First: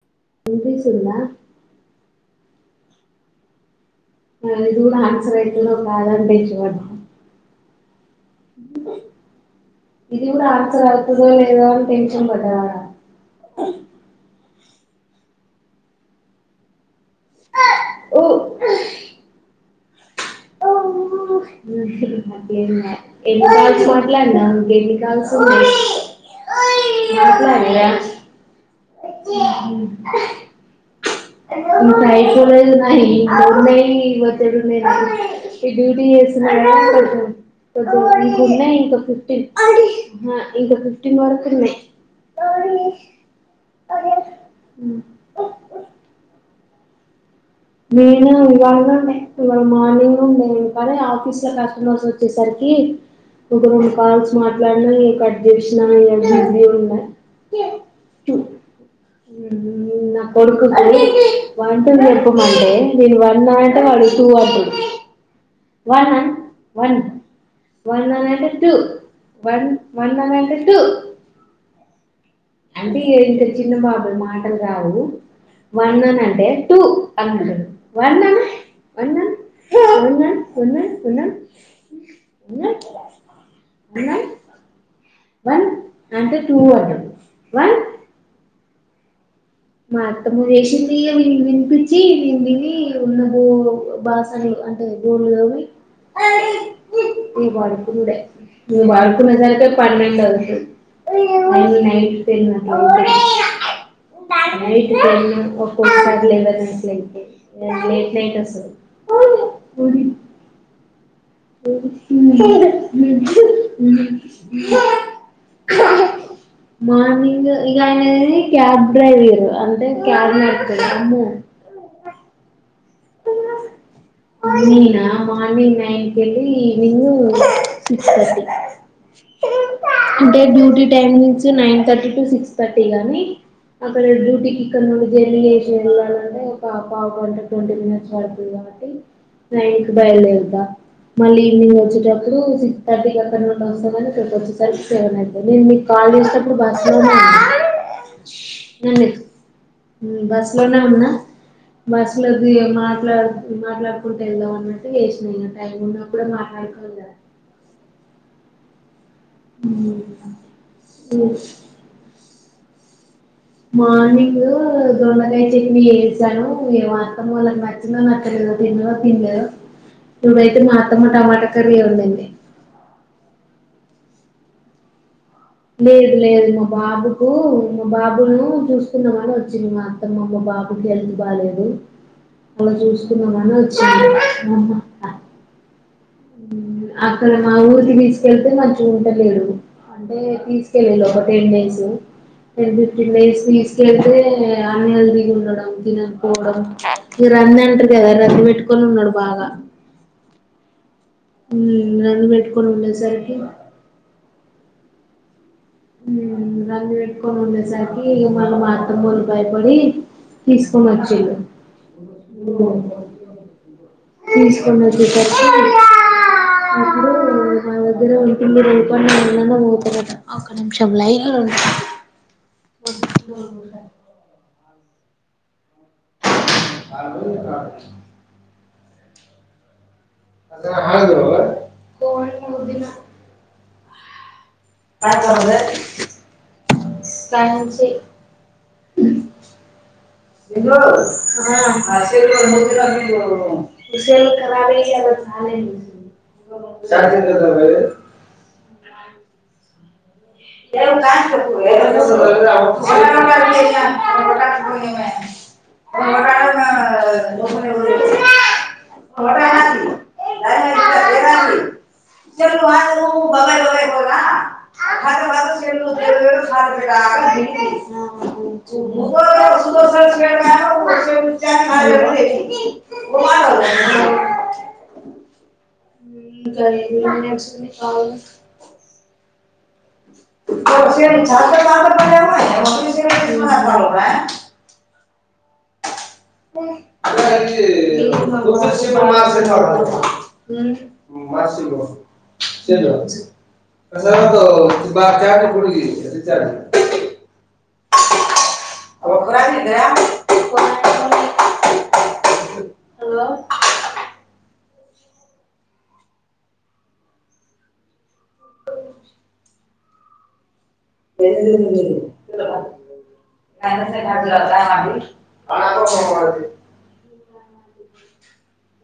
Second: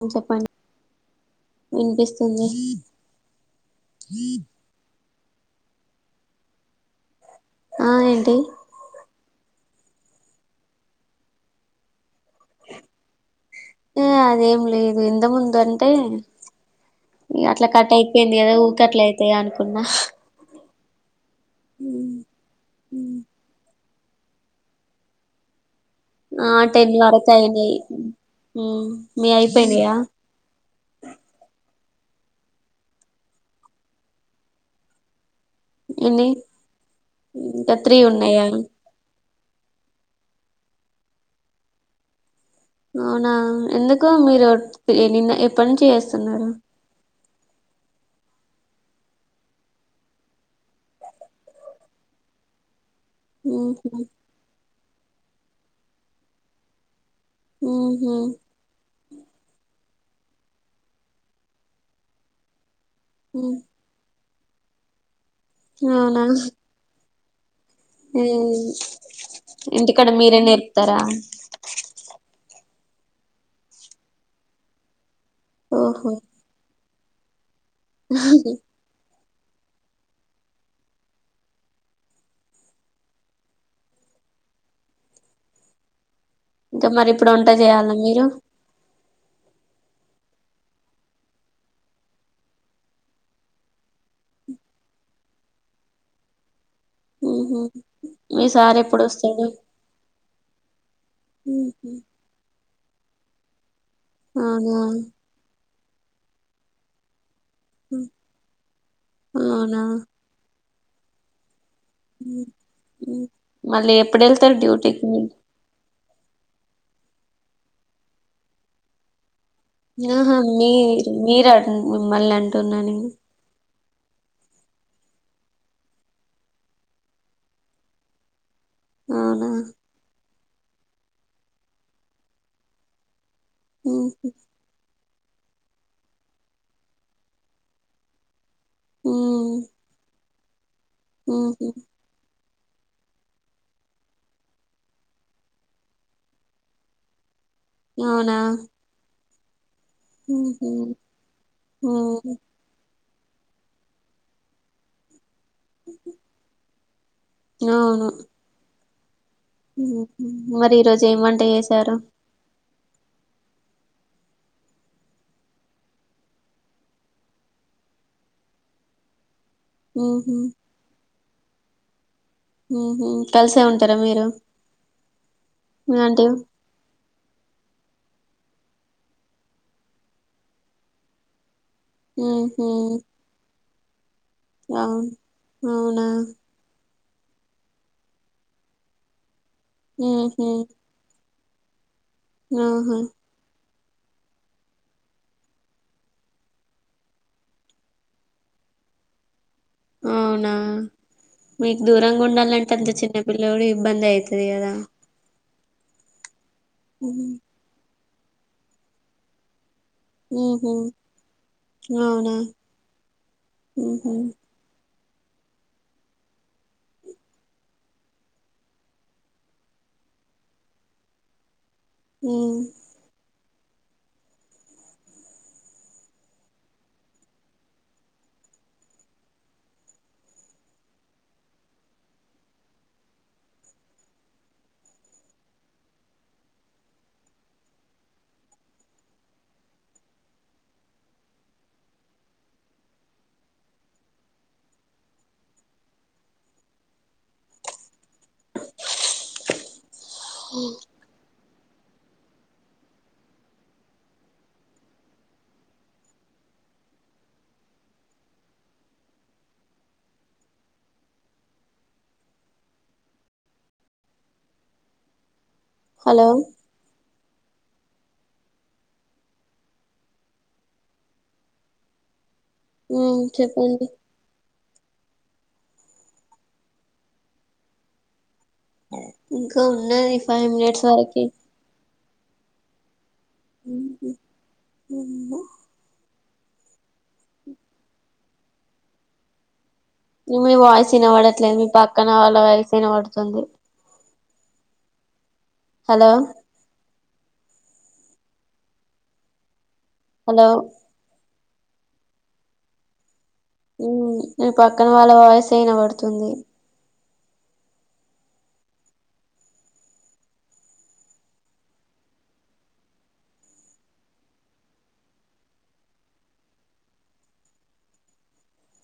మ్మ్ చెప్పండి వినిపిస్తుందా వినిపిస్ [unintelligible] అ ఇది కూడా [unintelligible] ఆ ఏంటి ఇది కూడా అస్సలు వత్తదో లేదో అని టెన్ష్ ఇనుపట్యా మ్ ఏ అదేం లేదు ఇందముందు అంటే ఇగ అట్లా కట్ అయిపేయింది కదా ఊకే అట్లా అయితయి అనుకో ఉన్న ఉ [unintelligible] గేనీ కాల్స్ ఆ టెన్ వరకు అయినాయి మ్మ్ మీ అయిపోయినాయా ఈ ఫైటోలేజన్నా మూడు నై ఇవతేడున్నాె [inaudible] ఎన్ని ఇంకా త్రీ ఉన్నాయా ఉన్నాయి ఇంకా ఫిఫ్టీన్ అది ఇంకా ఫిఫ్టీన్ వరకు ఉన్నాయి అవునా ఎందుకు మీరు నిన్న ఎప్పటి నుంచి చేస్తున్నారు నేను ఇవాళ నెక్ట్ ఇళ మార్నింగ్ నుండే ఆఫీస్ లో కస్టమర్స్ వచ్చేసరికి ఒకరు ఉహు కాల్స్ మాట్లాడిన కట్ చేసిన ఇంకా బిజీగా ఉన్న మ్మ్ హ్మ్ హ్మ్. నా కొడుకుతులి వంట కుమండడి ఇరు ఉ వన్నయిట వాడు చేయాలి వన అవునా వన్ ఏ వందంట టటు వన్ ఇంటికాడ మీరే వందంట టు నేర్పుతారా అంటే ఇంకా చిన్న బాబు మాటలు రావు వన్ ఓహో అని అంటే టూ అందు ఉన్న ఉన్న ఉన్న ఉన్న ఉన్న వన్ అంటే టూ ఇంకా అంటాడు మరి ఇప్పుడు వంట వన్ చేయాలా మీరు మా అత్తము చేసింది విం వినిపించి వింని ఉన్న బో బాసనలు అంటే గోలో ఈ ఉహు మీ సార్ ఎప్పుడు వస్తాడు [unintelligible] పన్నెండు అవ్వుది ముడే అ అవునా [unintelligible] లేట్ నైట్ వస్తది అవునా మళ్ళీ ఎప్పుడు వెళ్తారు డ్యూటీకి మీరు మార్నింగు ఇగయినది క్యాబ్ డ్రైవర్ అంటే ఆహా మీది అమ్మో మీరట్ మిమ్మల్ని అంటున్న నేను ఉ అయినీనా మార్నింగ్ నైన్కి ఎల్లి ఈవెనింగ్ సిక్స్ కట్ల అవునా అంటే duty timings nine thirty to six thirty గాని అక్కడ ఉమ్, డ్యూటీకి ఇక్కడ నుండి జల్ది ఏషిరు ఇవాళ అనే ఒక పావ్ గంట ట్వంటీ మినిట్స్ పడుతది కాబట్టి నైన్ బయలుదేరుత మళ్ళీ ఉమ్, ఈవినింగ్ వచ్చేటప్పుడు థర్టీకి అక్క నుండి వస్తడు గని ఇక్కకి వచ్చేసరి సెవెన్ అయియి నేను మీకు కాల్ చేసినప్పుడు బస్సు లోనే వున్నడు అవునా ఉ ఉమ్, బస్ లోనే ఉండన బస్ ఉమ్, లోద్దు ఏ మార్ గర్ల్స్ది మాట్లాడు నువ్ తెల్లావనట్టు అన్నట్టు చేసినిగ రైన్ లో కూడ మాట్లాడు ఫోన్ల అవును కదా మరి ఈ రోజు ఏం వంట చేసారు మార్నింగ్ దొండకాయ చెట్నీ చేసాను ఇగ మా అతమోలకు నచ్చిందో నచ్చలేదో తిన్నరో తినలేదో ఇదయ్తే మాతమ్మ టమాట ఆ కర్రీ ఏ ఉందండి కలిసే ఉంటారా మీరు మీ లేదు ఆంటీ లేదు మా బాబుకు మా బాబుల్ను చూసుకుందామని వచ్చింది మా అత్తమ్మ బాబుకి హెల్త్ బాలేదు ఉహు, నిన్ జస్కుందామని వచ్ [unintelligible] అవును అవునా ఊ అక్కడ మా ఊరికి తీసుకెళ్తే మంచి ఉంటలేదు అంటే ఉహు, తీస్కేలిలు ఒకరు టెన్ డేసు ఏమో ఆహా పిల్ల ఏడసుంది దీస్ మీరన్ని అంటరు కదా రస పెట్టుకొని ఉన్నాడు బాగా అవునా మీకు ఉమ్ దూరంగా రంది పెట్టుకొని ఉండాలంటే అంత చిన్న ఉండేసరికి పిల్లోడు ఇబ్బంది అయిత్ లేదా ఉ రంగు పెట్టుకోమని పలే [unintelligible] ఇ మళ్ల మా అత్తమో లు భయపడి ఉహు తీసుకొనిచ్చిలు అవునా ఉహు [unintelligible] తీసుకోన్ ఇప్పుడు మా దగ్గరే ఉంటుంది రేపు అన్న ఎల్లుండి అన్న పోతాదంట ఒక నిమిషం లైన్ లో ఉ అ హ అ [unintelligible] అదదు [unintelligible] క [unintelligible] ఎ క సప్ప [unintelligible] ఆ [unintelligible] బ [unintelligible] లు హలో హల్గా [unintelligible] ఆ [unintelligible] ఉమ్ చెప్పండి అస కావ [unintelligible] ఇంకా ఉన్నది ని ఫైవ్ మినిట్స్ చల్ వరకి కాగ [unintelligible] అ [unintelligible] [unintelligible] ర శివ మా [unintelligible] మీ మీ వాయిసు విన పడట్లేదు మీ పక్కన వాళ్ళ వాయిస్ విన పడుతుంది బట్ట [unintelligible] [unintelligible] అకురాద [unintelligible] హలో హలో ఉమ్ నీ పక్కన వాళ్ళ వాయిసే వినబడుతుంది అ [unintelligible]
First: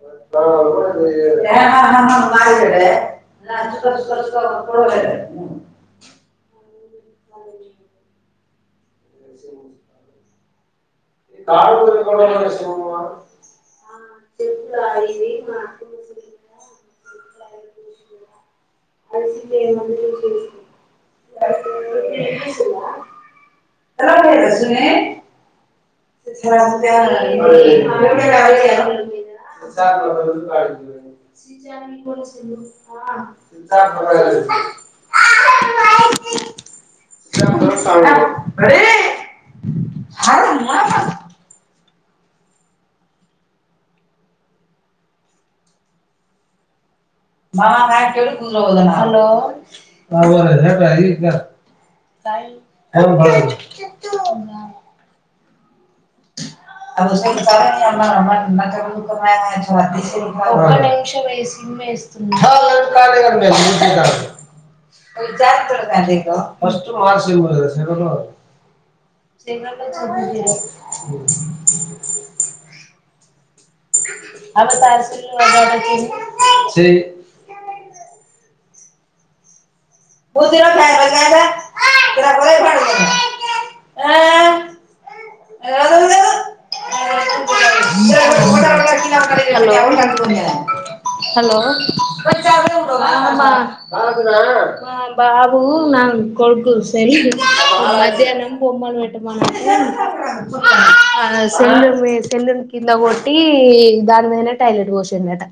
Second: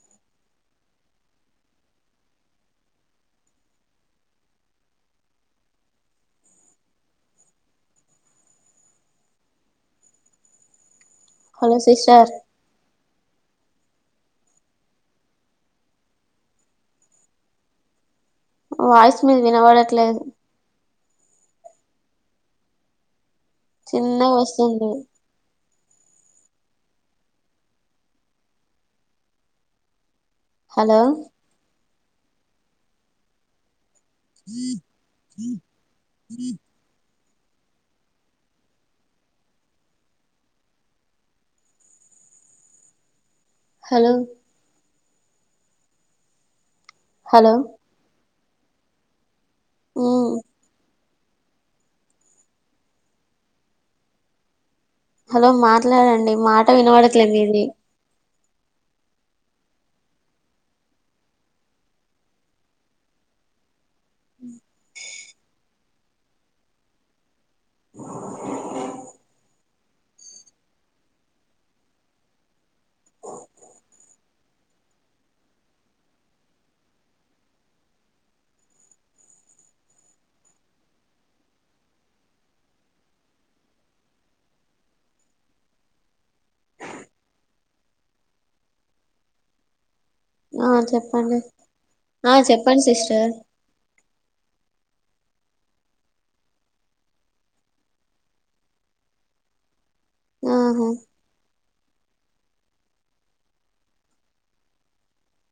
మర్చర్చ [unintelligible] వస [inaudible] కా హలో పో సిస్టర్ [unintelligible] చి త [unintelligible] వాయిస్ మీద వినబడట్లేదు చిన్న వస్తుంది [unintelligible] [unintelligible] హలో ంత [unintelligible] హ [unintelligible] ఆదాం హలో హలో మ [unintelligible] [unintelligible] ఉ హలో [unintelligible] పడదు. హలో మా మాట్లాడండి మాట వినబడట్లేదు మీది ఒక నిమిషమే సిమ్ వేస్తున్నా జాత్ర [unintelligible] [unintelligible] [unintelligible] బ ప [unintelligible] అడ [unintelligible] ఆ చెప్పండి హలో ఆ చెప్పండి సిస్టర్ బాబు నా కొడుకు సరి మధ్యాహ్నం బొమ్మలు పెటమానడు ఆహా [unintelligible] సెల్లూ సెలునే కింద కొట్టి దాని మీదనే టాయిలెట్ పోషందట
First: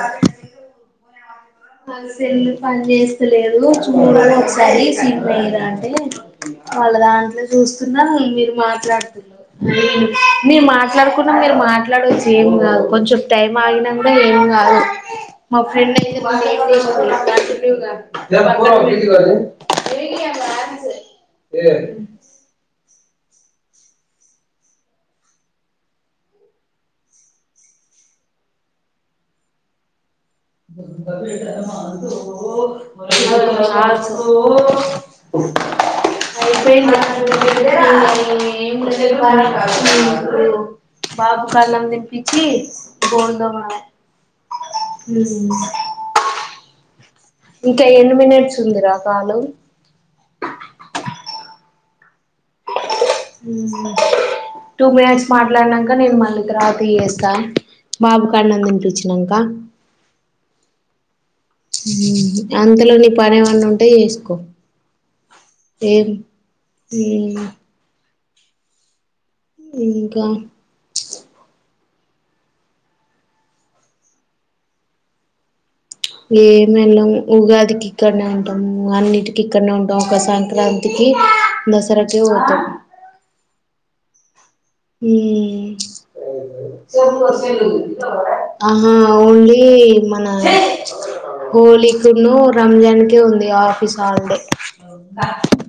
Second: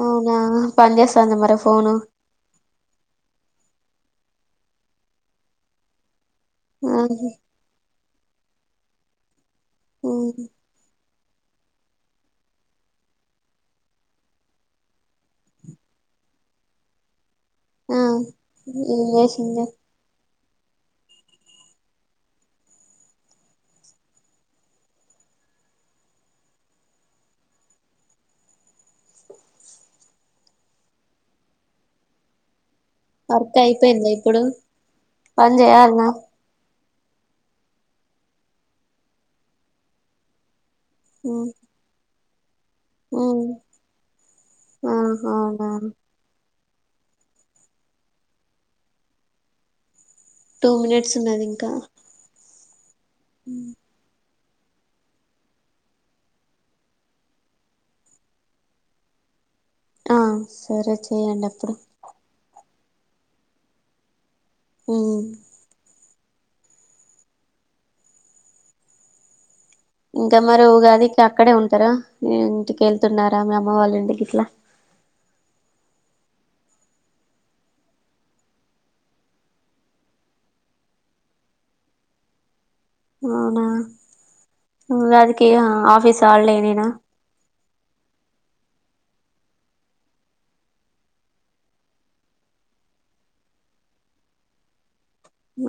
అవునా పని చేస్తాందా మరి ఫోను అ సెలు పని చేస్తలేదు ఒకసారి సిమ్ ఎయిరా అంటే వాళ్ళ ఆహా దాంట్లో చూస్తున్నారు మీరు మాట్లాడుతు [unintelligible] ఉమ్, మేము మాట్లాడు మీరు మాట్లాడవచ్చు ఏం కాదు కొంచెం టైం ఆగిన కూడా ఏం కాదు మా ఫ్రెండ్ అయితే మ ఆ ఏం చేసింది [unintelligible] పది [unintelligible] [inaudible] [unintelligible] వర్క్ అయిపోయిందా ఇప్పుడు పని చేయాలనా [unintelligible] అయిపొయింద [unintelligible] బాబు కన్నం తిని ఇచ్చి ఉ ఆ అవునా ఇంకా ఎన్ని మినిట్స్ ఉందిరా కాలు టూ మినిట్స్ ఉన్నది ఇంకా. ఊ టూ మినిట్స్ మాట్లాడినాక నేను మళ్ళీ తర్వాత ఇ చేస్తాను బాబుకాన్నం తినిపించినంకా ఆ సరే చెయ్యండి అప్పుడు అంతలో నిపనివన్న ఉంటే చేసుకో పో ఏ ఈ ఇంకా మరవుగాది టే అక్కడే ఉంటారా ఇంటికెళ్తున్నారా మీ అమ్మ వాళ్ళ ఇంటికి ఇట్లా. చ్ ఏ మేల్లం ఉగాదికి ఇక్కడనే ఉంటాము. అన్నిటికి ఇక్కడనే ఉంటాము. ఒక సంక్రాంతికి దసరాకి పోతాం. అవునా ఉగాదికి ఆ ఆఫీస్ హాలిడేనేనా ఆహా ఓన్లీ మన హోలీకును, రంజాన్కే ఉంది ఆఫీస్ హాలిడే.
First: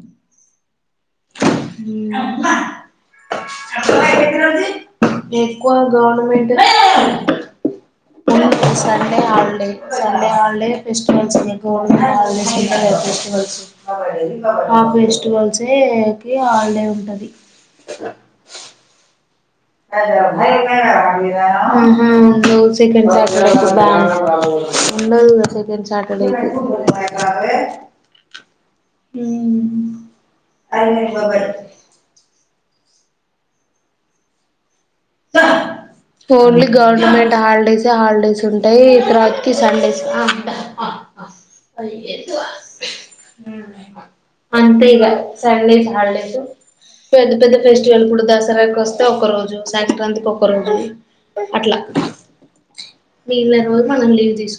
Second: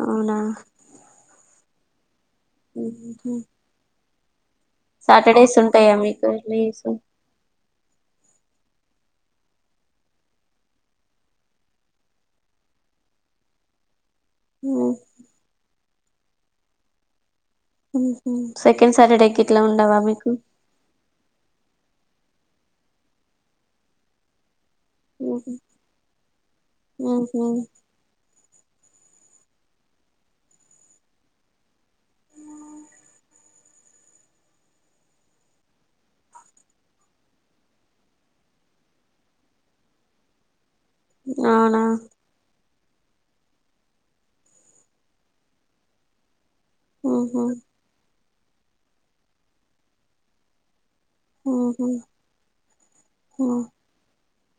అవునా ఉమ్ ఊహు ఎక్కువ government leaves [unintelligible] only Sunday holiday Sunday holiday festivals [unintelligible] ఆ ఫెస్టివల్స్ ఏ ది హాలిడే ఉంటాది. ఉహు సెకండ్ సటర్డేకి [unintelligible] ఉహు no second Saturday [unintelligible] ఉండదుగా second Saturday కి [unintelligible] ఉమ్ అన్నే బబ్బర్ ఓన్లీ గవర్నమెంట్ హాలిడేస్ ఏ హాలిడేస్ ఉంటాయి తర్వాత కి సండేస్ ఆ [inaudible] అవునా అంతే ఇగ సండేస్ హాలిడేస్ పెద్ద పెద్ద ఫెస్టివల్ కుడు దస్ ర కస్తె ఒక రోజు సంక్రాంతి కి ఒక రోజు అట్లా మిగిలిన రోజు మనం లీవ్ తీసు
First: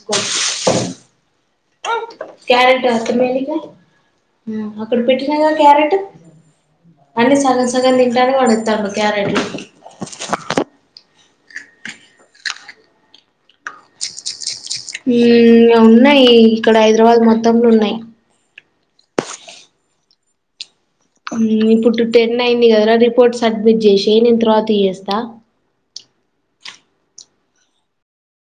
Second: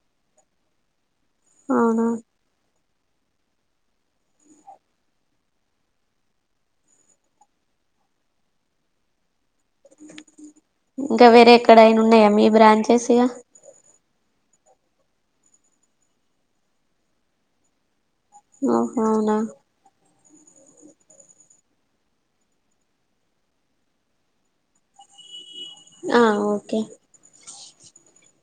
ఉ అవునా క్యారెట్ కష్టమే ఇగ ఆ అక్కడ పెట్టినా కద క్యారెట్ అన్ని సగం సగం తింటాండు పడేత్తండు క్యారెట్లో ఇంకా వేరే ఎక్కడైనా ఉన్నాయా మీ బ్రాంచెస్ ఇగ ఈ ఇగ ఉన్నయి ఇక్కడ హైదరాబాద్ మొత్తం లో ఉన్నాయి ఓహో అవునా ఇప్పుడు టెన్ అయింది కదరా రిపోర్ట్ సబ్మిట్ చేసేయ్ నేను తర్వాత చేస్తా ఆ ఓకే